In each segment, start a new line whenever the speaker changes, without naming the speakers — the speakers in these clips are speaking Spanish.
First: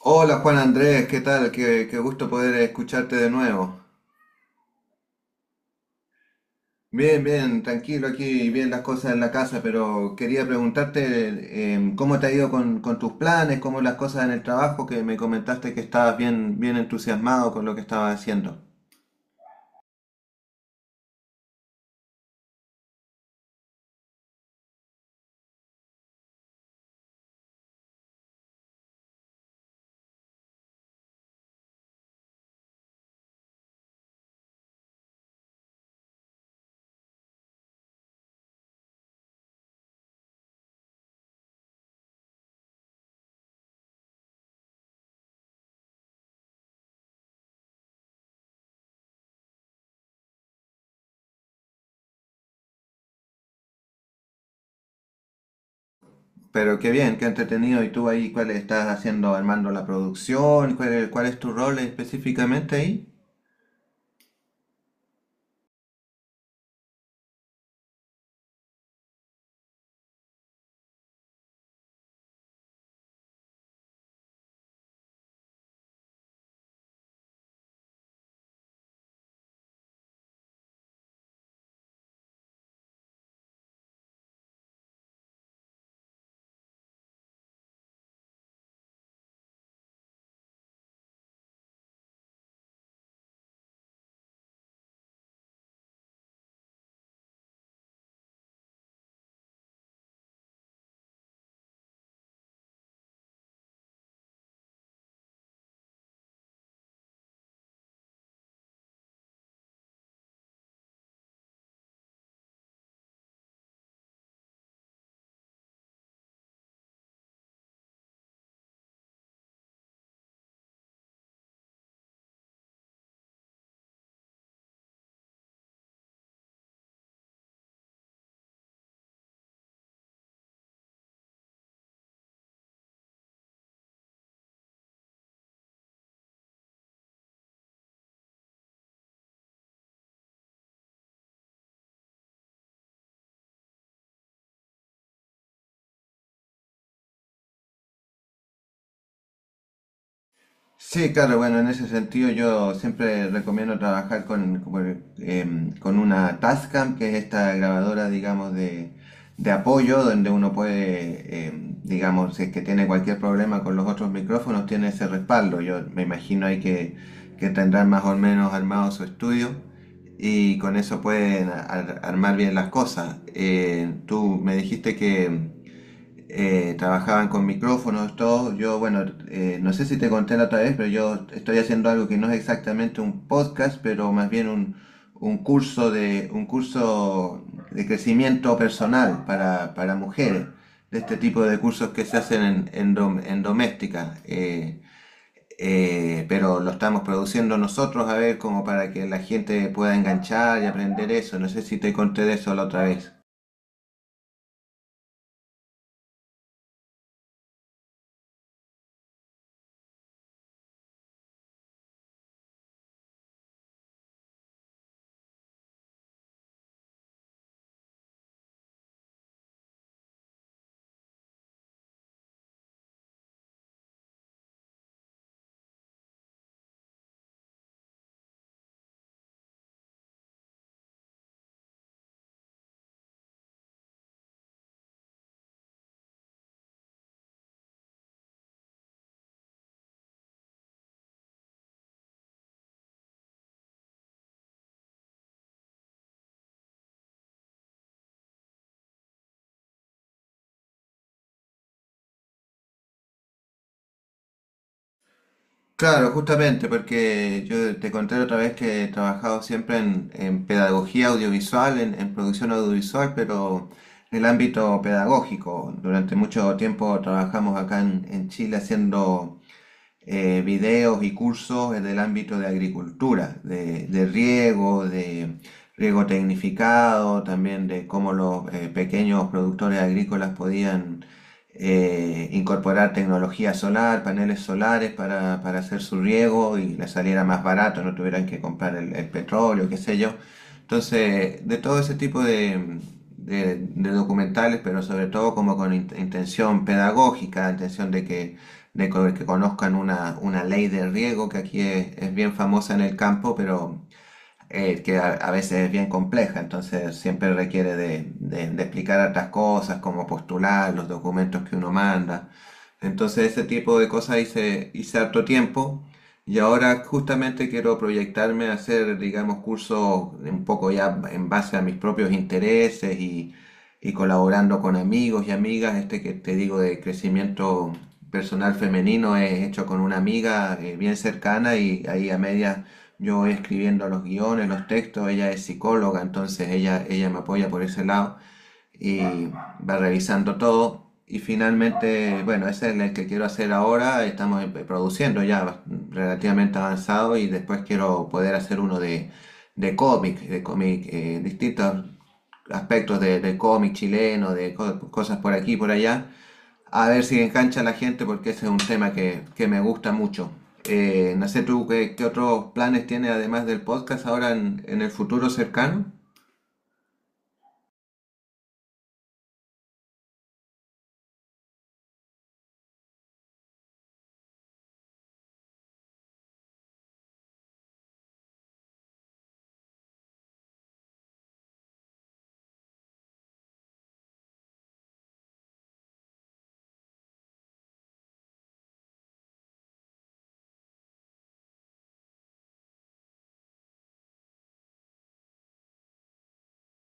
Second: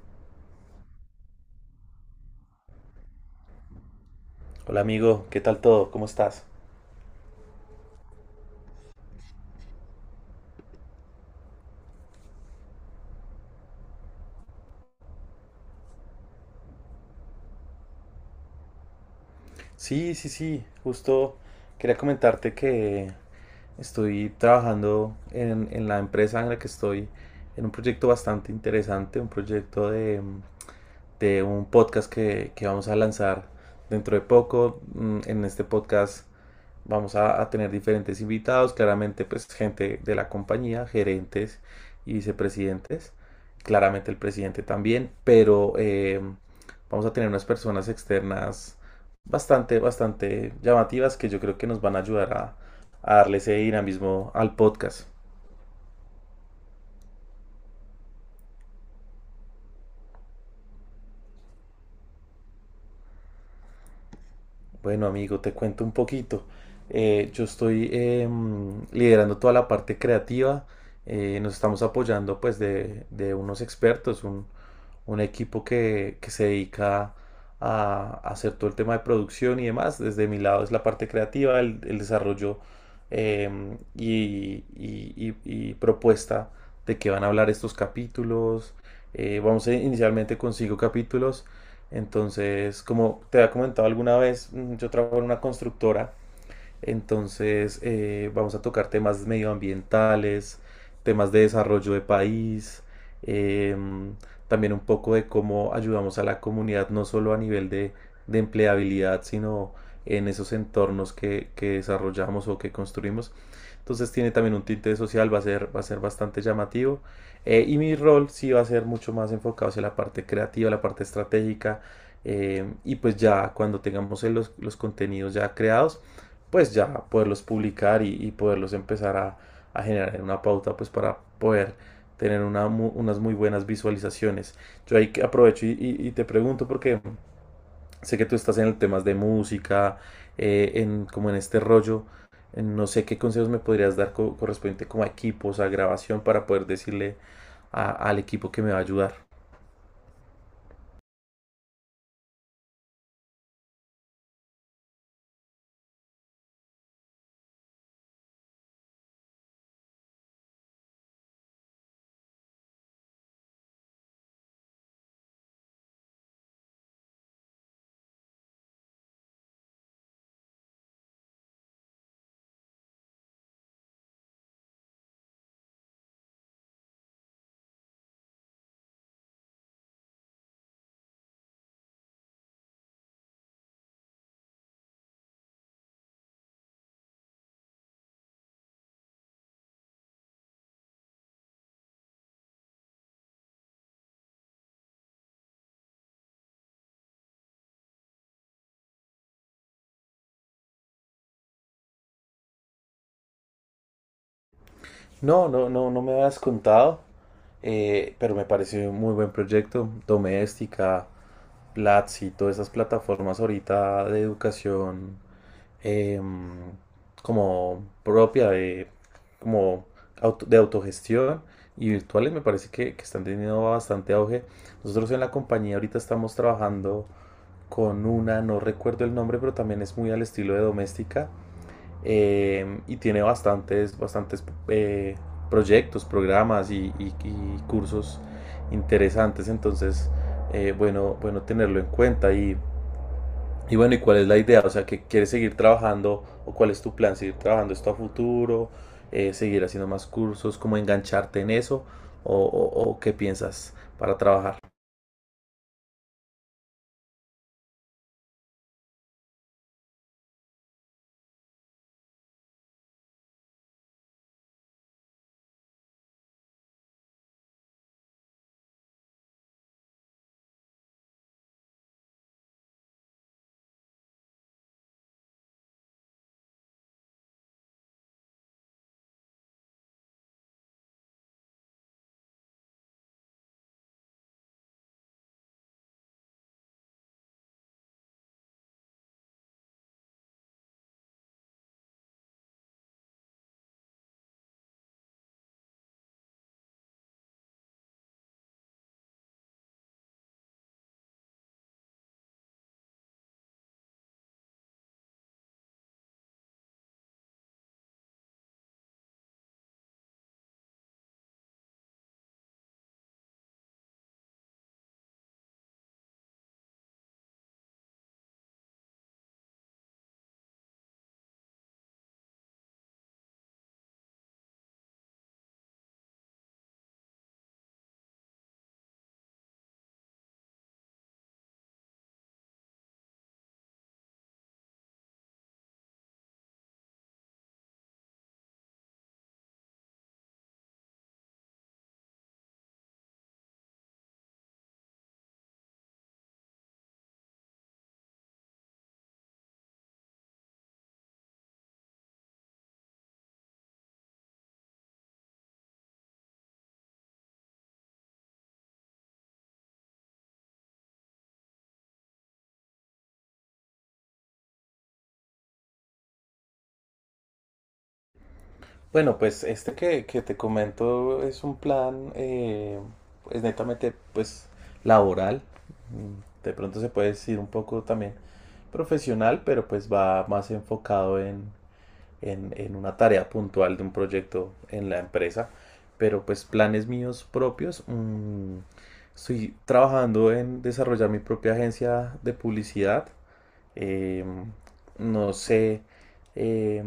Hola Juan Andrés, ¿qué tal? Qué gusto poder escucharte de nuevo.
Hola amigo, ¿qué tal todo? ¿Cómo estás?
Bien, bien, tranquilo aquí, bien las cosas en la casa, pero quería preguntarte cómo te ha ido con tus planes, cómo las cosas en el trabajo, que me comentaste que estabas bien, bien entusiasmado con lo que estabas haciendo.
Sí, sí, sí, justo quería comentarte que estoy trabajando en la empresa en la que estoy, en un proyecto bastante interesante, un proyecto de un podcast que vamos a lanzar dentro de poco. En este podcast vamos a tener diferentes invitados, claramente pues gente de la compañía, gerentes y vicepresidentes, claramente el presidente también, pero vamos a tener unas personas externas bastante, bastante llamativas que yo creo que nos van a ayudar a darle ese dinamismo al podcast.
Pero qué bien, qué entretenido. ¿Y tú ahí cuál estás haciendo, armando la producción? ¿Cuál, cuál es tu rol específicamente ahí?
Bueno, amigo, te cuento un poquito. Yo estoy liderando toda la parte creativa. Nos estamos apoyando pues de unos expertos, un equipo que se dedica a hacer todo el tema de producción y demás. Desde mi lado es la parte creativa, el desarrollo em, y, y- y propuesta de qué van a hablar estos capítulos. Inicialmente con 5 capítulos. Entonces, como te había comentado alguna vez, yo trabajo en una constructora entonces, vamos a tocar temas medioambientales, temas de desarrollo de país, em, también un poco de cómo ayudamos a la comunidad, no solo a nivel de empleabilidad, sino en esos entornos que desarrollamos o que construimos. Entonces tiene también un tinte social, va a ser bastante llamativo. Y mi rol sí va a ser mucho más enfocado hacia la parte creativa, la parte estratégica. Y pues ya cuando tengamos los contenidos ya creados, pues ya poderlos publicar y poderlos empezar a generar una pauta pues para poder tener unas muy buenas visualizaciones. Yo ahí aprovecho y te pregunto porque sé que tú estás en temas de música, como en este rollo. No sé qué consejos me podrías dar correspondiente como a equipos, a grabación, para poder decirle al equipo que me va a ayudar.
Sí, claro, bueno, en ese sentido yo siempre recomiendo trabajar con una Tascam, que es esta grabadora, digamos, de apoyo, donde uno puede, digamos, si es que tiene cualquier problema con los otros micrófonos, tiene ese respaldo. Yo me imagino ahí que tendrán más o menos armado su estudio y con eso pueden armar bien las cosas. Tú me dijiste que trabajaban con micrófonos, todo. Yo, bueno, no sé si te conté la otra vez, pero yo estoy haciendo algo que no es exactamente un podcast, pero más bien un curso un curso de crecimiento personal para mujeres, de este tipo de cursos que se hacen en doméstica. Pero lo estamos produciendo nosotros, a ver, como para que la gente pueda enganchar y aprender eso. No sé si te conté de eso la otra vez.
No, no, no, no me habías contado, pero me pareció un muy buen proyecto. Doméstica, Platzi, todas esas plataformas ahorita de educación eh, como propia como de autogestión y virtuales me parece que están teniendo bastante auge. Nosotros en la compañía ahorita estamos trabajando con una, no recuerdo el nombre, pero también es muy al estilo de doméstica y tiene bastantes, bastantes proyectos, programas y y cursos interesantes. Entonces, bueno, bueno tenerlo en cuenta y bueno, ¿y cuál es la idea? O sea, ¿que quieres seguir trabajando o cuál es tu plan, seguir trabajando esto a futuro? Seguir haciendo más cursos, cómo engancharte en eso o qué piensas para trabajar.
Claro, justamente, porque yo te conté la otra vez que he trabajado siempre en pedagogía audiovisual, en producción audiovisual, pero en el ámbito pedagógico. Durante mucho tiempo trabajamos acá en Chile haciendo videos y cursos en el ámbito de agricultura, de riego tecnificado, también de cómo los pequeños productores agrícolas podían incorporar tecnología solar, paneles solares para hacer su riego y les saliera más barato, no tuvieran que comprar el petróleo, qué sé yo. Entonces, de todo ese tipo de documentales, pero sobre todo como con intención pedagógica, intención de que conozcan una ley de riego que aquí es bien famosa en el campo, pero que a veces es bien compleja, entonces siempre requiere de explicar otras cosas, como postular, los documentos que uno manda. Entonces ese tipo de cosas hice, hice harto tiempo y ahora justamente quiero proyectarme a hacer, digamos, cursos un poco ya en base a mis propios intereses y colaborando con amigos y amigas. Este que te digo de crecimiento personal femenino es hecho con una amiga bien cercana y ahí a medias yo voy escribiendo los guiones, los textos, ella es psicóloga, entonces ella me apoya por ese lado y va revisando todo. Y finalmente, bueno, ese es el que quiero hacer ahora, estamos produciendo ya relativamente avanzado y después quiero poder hacer uno de cómic, distintos aspectos de cómic chileno, de cosas por aquí y por allá. A ver si engancha a la gente porque ese es un tema que me gusta mucho. No sé tú qué, qué otros planes tiene además del podcast ahora en el futuro cercano.
Bueno, pues este que te comento es un plan, pues netamente, pues laboral. De pronto se puede decir un poco también profesional, pero pues va más enfocado en una tarea puntual de un proyecto en la empresa, pero pues planes míos propios, estoy trabajando en desarrollar mi propia agencia de publicidad. eh, no sé eh,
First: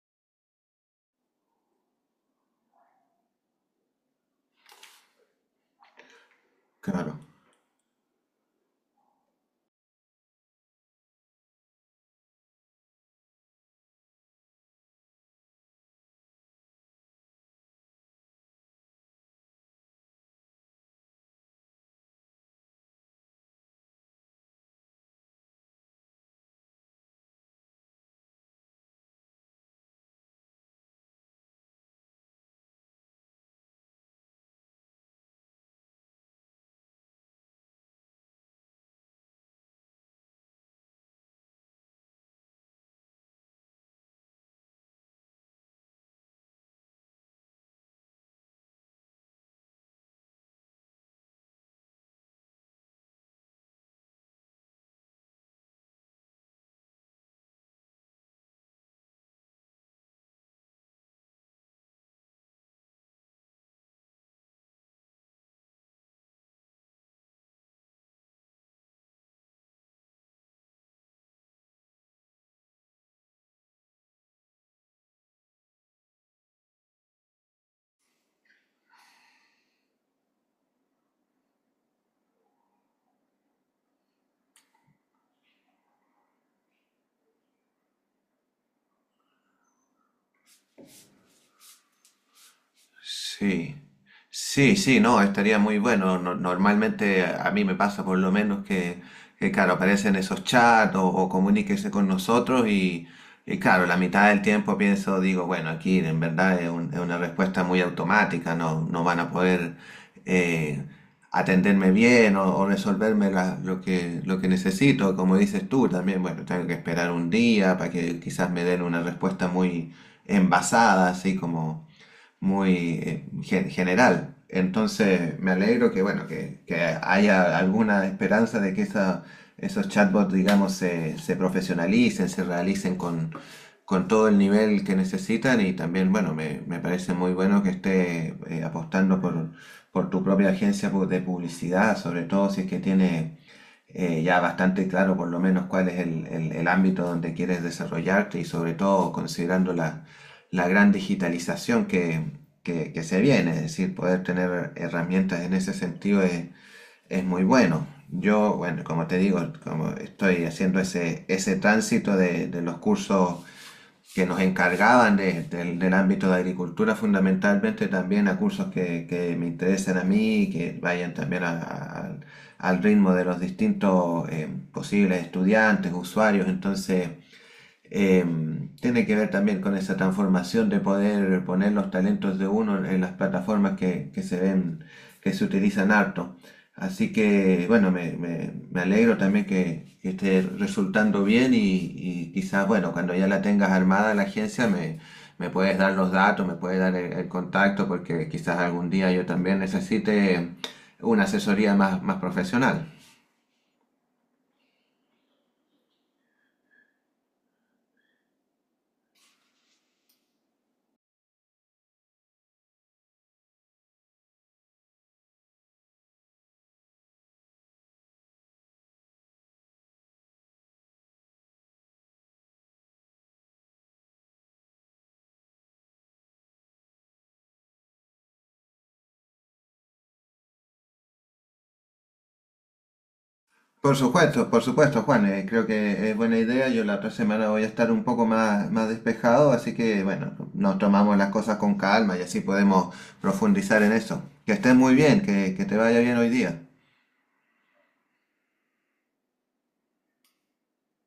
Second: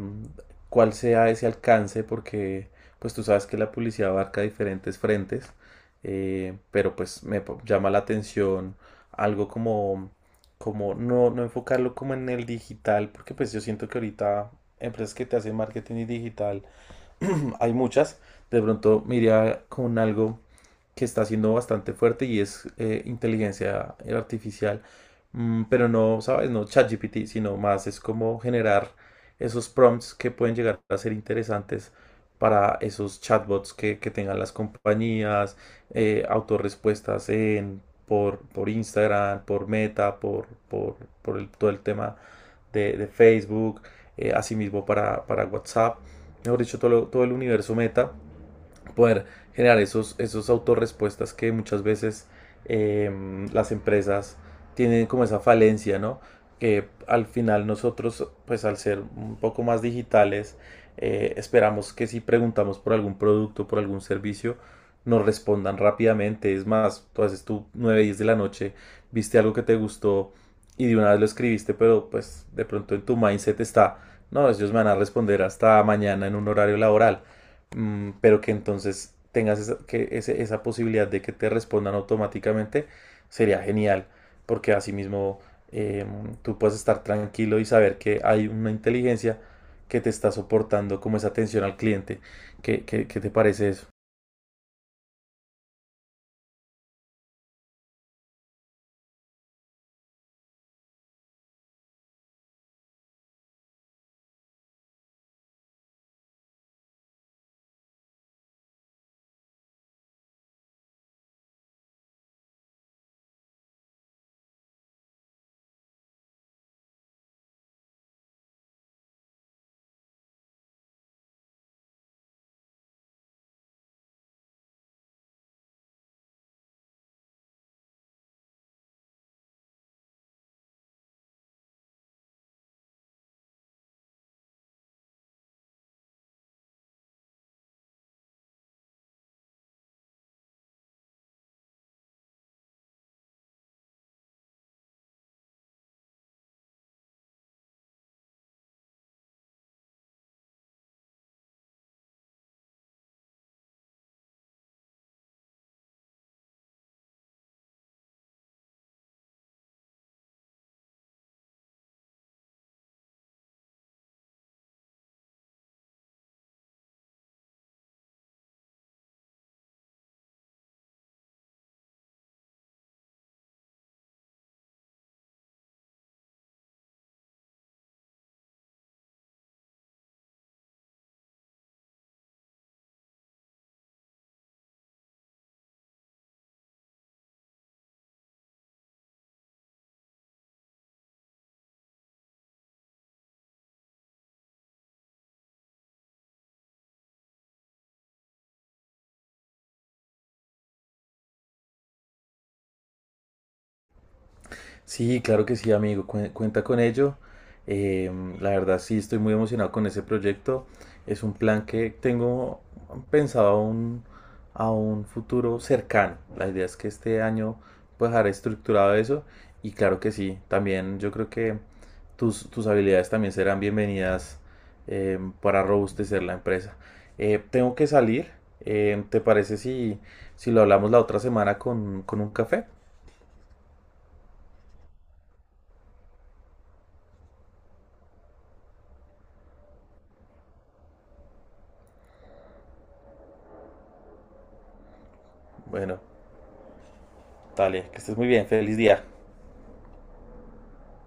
cuál sea ese alcance porque pues tú sabes que la publicidad abarca diferentes frentes, pero
Claro.
pues llama la atención algo como, como no, no enfocarlo como en el digital, porque pues yo siento que ahorita empresas que te hacen marketing y digital hay muchas. De pronto me iría con algo que está siendo bastante fuerte y es inteligencia artificial. Pero no, ¿sabes? No ChatGPT, sino más es como generar esos prompts que pueden llegar a ser interesantes para esos chatbots que tengan las compañías, autorrespuestas por Instagram, por Meta, todo el tema de Facebook, asimismo para WhatsApp, mejor dicho, todo, todo el universo meta, poder generar esos, esos autorrespuestas que muchas veces eh, las empresas tienen como esa falencia, ¿no? Que al final nosotros, pues al ser un poco más digitales, esperamos que si preguntamos por algún producto, por algún servicio, nos respondan rápidamente. Es más, tú haces tú 9 10 de la noche, viste algo que te gustó y de una vez lo escribiste, pero pues de pronto en tu mindset está, no, ellos me van a responder hasta mañana en un horario laboral. Pero que entonces tengas esa, esa posibilidad de que te respondan automáticamente, sería genial, porque asimismo mismo tú puedes estar tranquilo y saber que hay una inteligencia que te está soportando como esa atención al cliente. ¿Qué, qué te parece
Sí,
eso?
sí, sí, no, estaría muy bueno. Normalmente a mí me pasa por lo menos que, claro, aparecen esos chats o comuníquese con nosotros y, claro, la mitad del tiempo pienso, digo, bueno, aquí en verdad es, es una respuesta muy automática, no, no van a poder eh, atenderme bien o resolverme lo lo que necesito. Como dices tú también, bueno, tengo que esperar un día para que quizás me den una respuesta muy envasada, así como muy general. Entonces, me alegro que, bueno, que haya alguna esperanza de que esos chatbots, digamos, se profesionalicen, se realicen con todo el nivel que necesitan y también, bueno, me parece muy bueno que esté apostando por tu propia agencia de publicidad, sobre todo si es que tiene ya bastante claro por lo menos cuál es el ámbito donde quieres desarrollarte y sobre todo considerando la gran digitalización que se viene, es decir, poder tener herramientas en ese sentido es muy bueno. Yo, bueno, como te digo, como estoy haciendo ese tránsito de los cursos que nos encargaban del ámbito de agricultura fundamentalmente también a cursos que me interesen a mí y que vayan también al al ritmo de los distintos posibles estudiantes, usuarios. Entonces, eh, tiene que ver también con esa transformación de poder poner los talentos de uno en las plataformas que se ven, que se utilizan harto. Así que, bueno, me alegro también que esté resultando bien y quizás, bueno, cuando ya la tengas armada la agencia, me puedes dar los datos, me puedes dar el contacto, porque quizás algún día yo también necesite una asesoría más, más profesional.
Sí, claro que sí, amigo, cuenta con ello. La verdad sí, estoy muy emocionado con ese proyecto. Es un plan que tengo pensado a un futuro cercano. La idea es que este año pues dejar estructurado eso y claro que sí, también yo creo que tus, tus habilidades también serán bienvenidas. Para robustecer la empresa. Tengo que salir. ¿Te parece si, si lo hablamos la otra semana con un café?
Por supuesto, Juan. Creo que es buena idea. Yo la otra semana voy a estar un poco más, más despejado, así que bueno, nos tomamos las cosas con calma y así podemos profundizar en eso. Que estés muy bien, que te vaya
Bueno.
bien hoy día.
Dale, que estés muy bien. Feliz día.